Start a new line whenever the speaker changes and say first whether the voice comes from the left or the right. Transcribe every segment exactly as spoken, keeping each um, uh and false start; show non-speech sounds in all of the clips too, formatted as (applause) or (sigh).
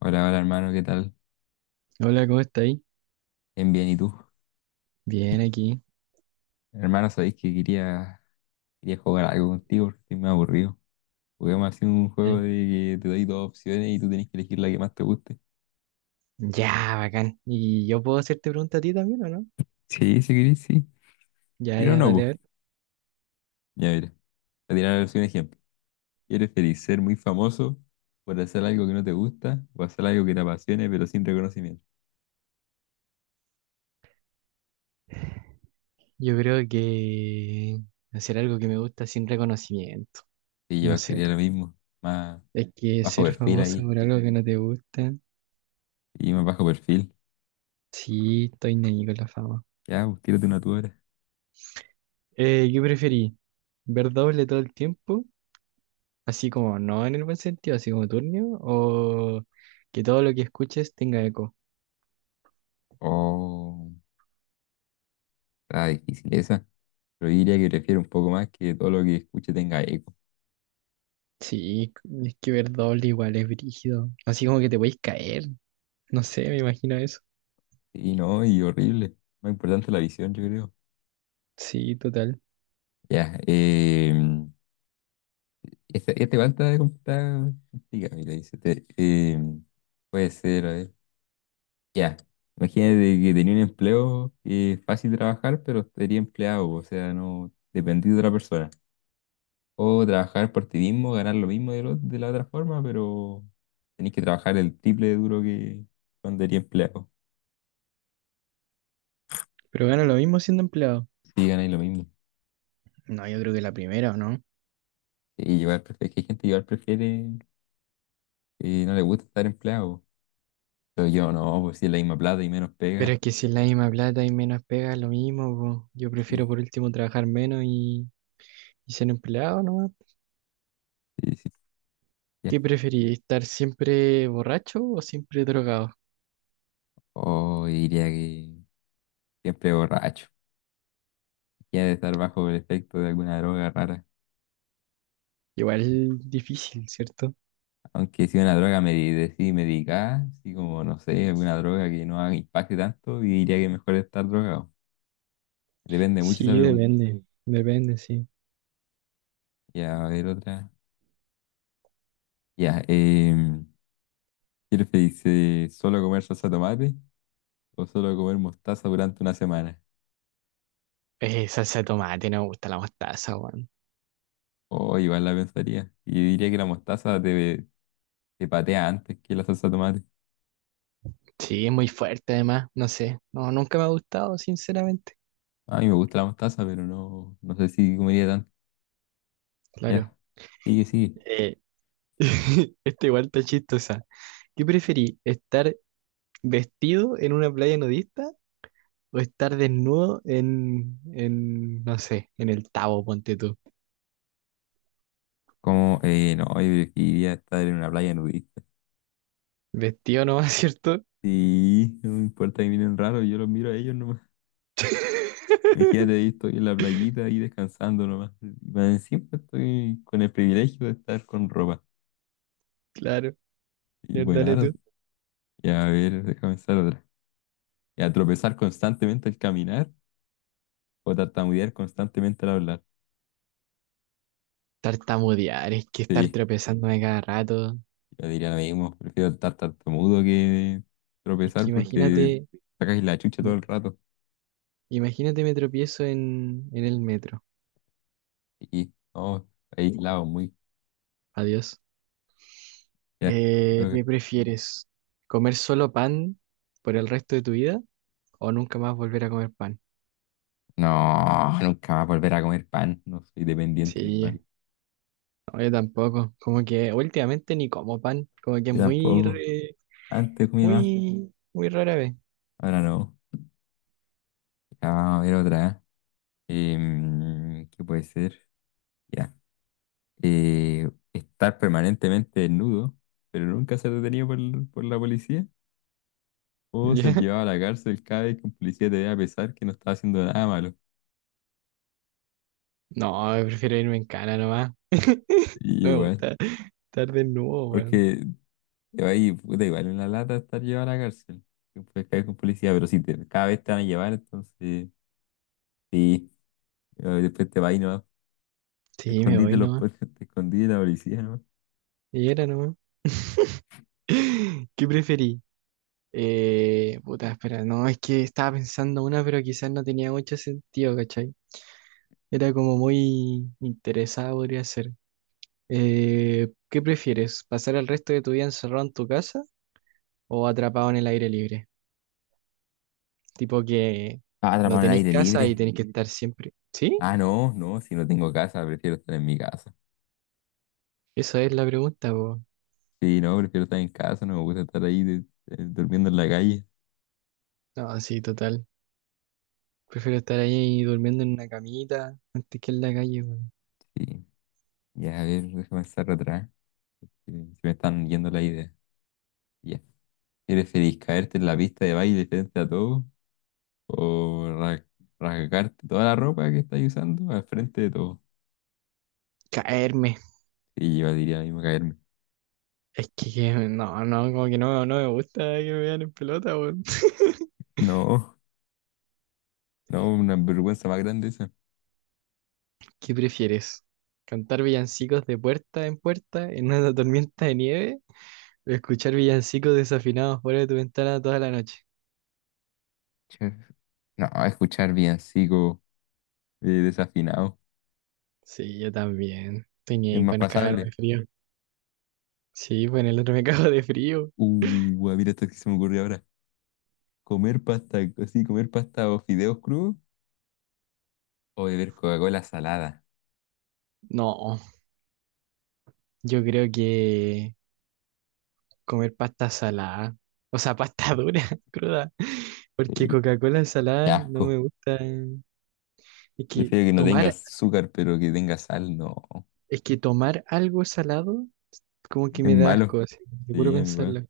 left: Hola, hola hermano, ¿qué tal?
right: Hola, ¿cómo estáis?
left: Bien, bien, ¿y tú?
right: Bien, aquí.
left: Hermano, sabéis que quería, quería jugar algo contigo porque estoy muy aburrido. Juguemos así un juego
right: Eh,
left: de que te doy dos opciones y tú tenés que elegir la que más te guste.
right: Ya, bacán. ¿Y yo puedo hacerte pregunta a ti también o no?
left: Sí, si querés, sí.
right: Ya,
left: Y no,
right: ya,
left: no,
right: dale, a
left: pues.
right: ver.
left: Ya mira, te diré ahora sí un ejemplo. ¿Quieres feliz ser muy famoso por hacer algo que no te gusta o hacer algo que te apasione pero sin reconocimiento?
right: Yo creo que hacer algo que me gusta sin reconocimiento.
left: Sí,
right: No
left: yo
right: sé
left: quería
right: tú.
left: lo mismo, más
right: Es que
left: bajo
right: ser
left: perfil
right: famoso
left: ahí,
right: por algo que no te gusta.
left: y más bajo perfil.
right: Sí, estoy ahí con la fama.
left: Ya, pues tírate una tú ahora.
right: Eh, ¿qué preferí? ¿Ver doble todo el tiempo? Así como no en el buen sentido, así como turnio. ¿O que todo lo que escuches tenga eco?
left: Oh, está difícil esa. Pero yo diría que prefiero un poco más que todo lo que escuche tenga eco.
right: Sí, es que ver doble igual es brígido. Así como que te podéis caer. No sé, me imagino eso.
left: Sí, no, y horrible. Más importante la visión, yo creo.
right: Sí, total.
left: Ya, eh, esta, esta igual está está complicada, mira, dice, te- eh, puede ser, a ver. Ya, imagínate que tenía un empleo que es fácil trabajar, pero sería empleado, o sea, no dependí de otra persona. O trabajar por ti mismo, ganar lo mismo de, lo- de la otra forma, pero tenés que trabajar el triple de duro que cuando eres empleado.
right: Pero gano lo mismo siendo empleado.
left: Sí, ganáis lo mismo.
right: No, yo creo que la primera, ¿o no?
left: Y igual prefiere, es que hay gente que igual prefiere y no le gusta estar empleado. Pero yo no, pues si es la misma plata y menos
right: Pero
left: pega.
right: es que si es la misma plata y menos pega, lo mismo, po. Yo prefiero
left: Sí,
right: por último trabajar menos y, y ser empleado, ¿no?
left: sí, sí. Ya.
right: ¿Qué preferís? ¿Estar siempre borracho o siempre drogado?
left: O diría que siempre borracho. Ya de estar bajo el efecto de alguna droga rara.
right: Igual difícil, ¿cierto?
left: Aunque si una droga me decidí medicada, así como no sé, alguna droga que no haga impacte tanto, y diría que mejor estar drogado. Depende mucho esa
right: Sí,
left: pregunta.
right: depende. Depende, sí.
left: Ya, a ver otra. Ya, eh, ¿qué dice solo comer salsa de tomate o solo comer mostaza durante una semana?
right: Eh, salsa de tomate, no me gusta la mostaza, weón.
left: Oh, igual la pensaría. Y yo diría que la mostaza te, te patea antes que la salsa de tomate.
right: Sí, es muy fuerte además, no sé. No, nunca me ha gustado, sinceramente.
left: A mí me gusta la mostaza, pero no, no sé si comería tanto.
right: Claro.
left: Ya, sigue, sigue.
right: Eh, (laughs) Esta igual está chistosa. ¿Qué preferí? ¿Estar vestido en una playa nudista o estar desnudo en, en, no sé, en el Tabo, ponte tú?
left: Como, eh, no, yo preferiría estar en una playa nudista.
right: Vestido nomás, ¿cierto?
left: Sí, no me importa que miren raro, yo los miro a ellos nomás. Imagínate,
right: (laughs)
left: ahí estoy en la playita ahí descansando nomás. Y más encima estoy con el privilegio de estar con ropa.
right: Claro,
left: Y
right: ya, dale tú.
left: bueno, ya a ver, déjame pensar otra. Y a tropezar constantemente al caminar o tartamudear constantemente al hablar.
right: Tartamudear, es que estar
left: Sí.
right: tropezándome cada rato.
left: Yo diría lo mismo, prefiero estar tartamudo que
right: Es
left: tropezar
right: que
left: porque
right: imagínate,
left: sacas la chucha todo
right: me-
left: el rato.
right: imagínate me tropiezo en, en el metro.
left: Y no, aislado muy.
right: Adiós.
left: Ya, te
right: Eh, ¿qué
left: toca.
right: prefieres? ¿Comer solo pan por el resto de tu vida o nunca más volver a comer pan?
left: No, nunca más volver a comer pan. No soy dependiente del
right: Sí,
left: pan.
right: no, yo tampoco. Como que últimamente ni como pan. Como que es
left: Yo
right: muy,
left: tampoco.
right: re-
left: Antes comía más,
right: muy, muy rara vez.
left: ahora no. Ya, vamos a ver otra. Eh, ¿qué puede ser? Ya. Eh, estar permanentemente desnudo, pero nunca ser detenido por, por la policía.
right: (laughs)
left: O
right: ¿Ya?
left: ser llevado a la cárcel cada vez que un policía te vea a pesar que no está haciendo nada malo.
right: No, prefiero irme en cana nomás. (laughs)
left: Y
right: No me
left: igual,
right: gusta estar desnudo, weón.
left: porque te va a ir, puta, igual en la lata estar llevado a la cárcel. Que puedes caer con policía, pero si te, cada vez te van a llevar, entonces sí, pero después te va y no. Te
right: Sí, me
left: escondiste
right: voy
left: los,
right: nomás.
left: po- (laughs) te escondí de la policía, ¿no?
right: Y era nomás. (laughs) ¿Qué preferí? Eh, puta, espera, no, es que estaba pensando una, pero quizás no tenía mucho sentido, ¿cachai? Era como muy interesada, podría ser. Eh, ¿qué prefieres? ¿Pasar el resto de tu vida encerrado en tu casa o atrapado en el aire libre? Tipo que
left: Ah,
right: no
left: atrapado en el
right: tenéis
left: aire
right: casa y
left: libre.
right: tenéis que estar siempre. ¿Sí?
left: Ah, no, no, si no tengo casa, prefiero estar en mi casa.
right: Esa es la pregunta, po.
left: Sí, no, prefiero estar en casa, no me gusta estar ahí de- eh, durmiendo en la calle.
right: No, sí, total. Prefiero estar ahí durmiendo en una camita antes que en la calle, weón.
left: Sí, ya, a ver, déjame estar atrás, que se me están yendo la idea. Ya, ¿prefieres caerte en la pista de baile frente a todos? O ra- rasgarte toda la ropa que estás usando al frente de todo.
right: Caerme.
left: Y yo diría a mí me caerme.
right: Es que que- no, no, como que no, no me gusta que me vean en pelota, weón. (laughs)
left: No, no, una vergüenza más grande esa.
right: ¿Qué prefieres? ¿Cantar villancicos de puerta en puerta en una tormenta de nieve? ¿O escuchar villancicos desafinados fuera de tu ventana toda la noche?
left: Che, no, escuchar villancico eh, desafinado.
right: Sí, yo también. Tenía
left: Es
right: ahí
left: más
right: con cagarme
left: pasable.
right: de frío. Sí, bueno, el otro me (laughs) cago de frío.
left: Uh, ah, mira esto que se me ocurrió ahora. Comer pasta, así, comer pasta o fideos crudos o beber Coca-Cola salada.
right: No, yo creo que comer pasta salada, o sea, pasta dura, (laughs) cruda, porque
left: Sí,
right: Coca-Cola
left: qué
right: salada no me
left: asco.
right: gusta. Es que
left: Prefiero que no tenga
right: tomar,
left: azúcar, pero que tenga sal, no.
right: es que tomar algo salado como que
left: Es
right: me da asco,
left: malo.
right: así, te juro
left: Sí, amigo,
right: pensarlo.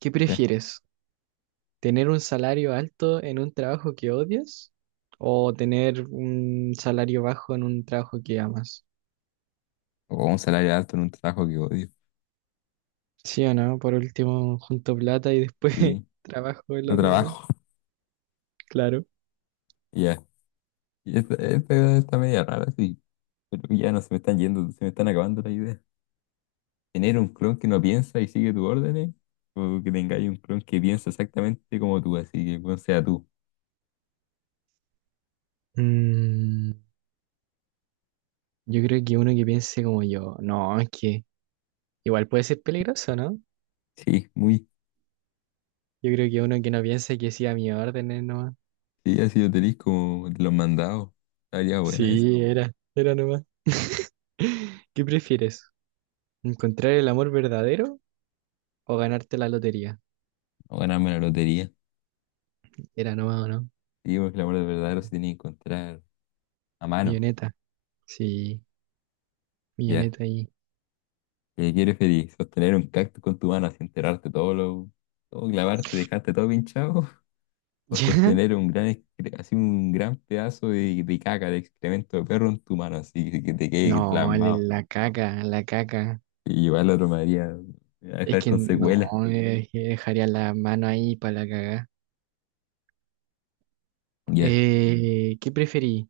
right: ¿Qué
left: ya.
right: prefieres? ¿Tener un salario alto en un trabajo que odias o tener un salario bajo en un trabajo que amas?
left: O un salario alto en un trabajo que odio.
right: ¿Sí o no? Por último, junto plata y después (laughs)
left: Sí,
right: trabajo el
left: no
right: otro, güey.
left: trabajo.
right: Claro.
left: Ya, y Esta, esta está media rara, sí. Pero ya no se me están yendo, se me están acabando las ideas. ¿Tener un clon que no piensa y sigue tus órdenes? ¿O que tengáis un clon que piensa exactamente como tú, así que bueno, sea tú?
right: Mm, yo creo que uno que piense como yo, no, es que igual puede ser peligroso, ¿no?
left: Sí, muy.
right: Yo creo que uno que no piense que sí a mi orden es nomás.
left: Sí, así lo tenéis como de los mandados. Estaría buena esa.
right: Sí, no, era, era nomás. (laughs) ¿Qué prefieres? ¿Encontrar el amor verdadero o ganarte la lotería?
left: O ganarme la lotería.
right: Era nomás, ¿o no?
left: Sí, porque el amor verdadero se tiene que encontrar a mano.
right: Milloneta, sí,
left: Ya.
right: milloneta ahí.
left: ¿Qué quieres feliz? Sostener un cactus con tu mano así enterarte todo lo. Todo clavarte, dejarte todo pinchado.
right: (laughs)
left: O
right: ¿Ya?
left: sostener un gran, excre- así un gran pedazo de, de caca, de excremento de perro en tu mano, así que te
right: No,
left: quede
right: el-
left: plasmado.
right: la caca, la caca.
left: Y llevarlo a otro Madrid a
right: Es
left: dejar
right: que
left: con
right: no,
left: secuelas.
right: sí, eh, que dejaría la mano ahí para la caga. Mm.
left: Ya.
right: Eh, ¿qué preferí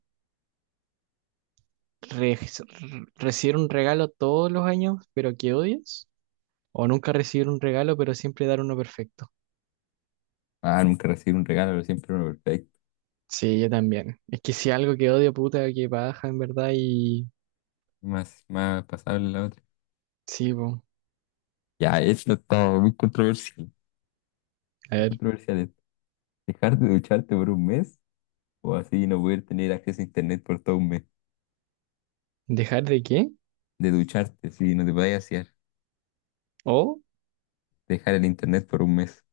right: re- recibir un regalo todos los años, pero que odias? ¿O nunca recibir un regalo, pero siempre dar uno perfecto?
left: Ah, nunca recibir un regalo, pero siempre uno perfecto.
right: Sí, yo también. Es que si algo que odio, puta, que baja en verdad y...
left: Más, más pasable la otra.
right: Sí, po.
left: Ya, esto está muy controversial.
right: A
left: Muy
right: ver,
left: controversial esto. Dejar de ducharte por un mes o así no poder tener acceso a internet por todo un mes.
right: ¿dejar de qué?
left: De ducharte, si no te vayas a hacer.
right: ¿O?
left: Dejar el internet por un mes.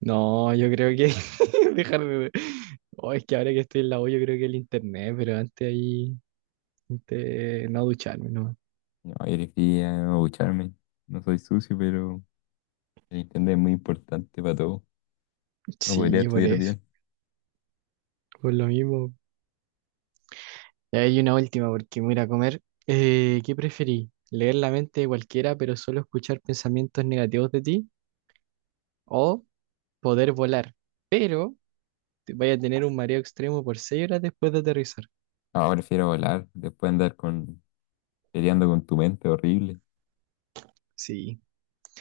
right: No, yo creo que (laughs) dejar de... Oh, es que ahora que estoy en la U, yo creo que el internet, pero antes ahí... antes no ducharme, no.
left: No, yo elegiría no ducharme. No soy sucio, pero el internet es muy importante para todo. No podría
right: Sí, por
left: estudiar
right: eso.
left: bien.
right: Por lo mismo. Y hay una última porque me voy a ir a comer. Eh, ¿qué preferí? ¿Leer la mente de cualquiera, pero solo escuchar pensamientos negativos de ti? ¿O poder volar, pero te vaya a tener un mareo extremo por seis horas después de aterrizar?
left: Ahora prefiero volar, después andar con, peleando con tu mente horrible.
right: Sí,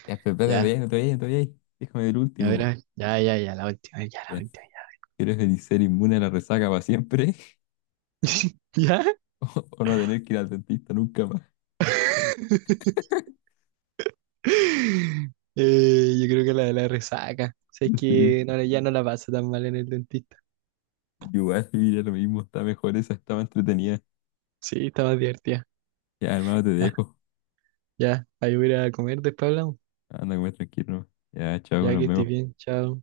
left: Ya, pero espérate, no te
right: ya.
left: vayas, no te vayas, no te vayas. Déjame ver el
right: A ver,
left: último, po.
right: a ya, ya, ya, la última, ya, la
left: Ya.
right: última, ya.
left: ¿Quieres venir ser inmune a la resaca para siempre?
right: (laughs) ¿Ya?
left: (laughs) ¿O, o no tener que ir al dentista nunca más?
right: (laughs) Eh, yo creo que la de la resaca. O sea, es
left: (laughs) Sí.
right: que no, ya no la paso tan mal en el dentista.
left: Igual, mira, lo mismo, está mejor esa, estaba entretenida.
right: Sí, está más divertida.
left: Ya, hermano, te
right: Ya,
left: dejo.
right: ya. Ahí voy a ir a comer, después hablamos.
left: Anda, comer tranquilo. Ya, chao,
right: Ya que
left: nos
right: ya, estés
left: vemos.
right: bien, chao.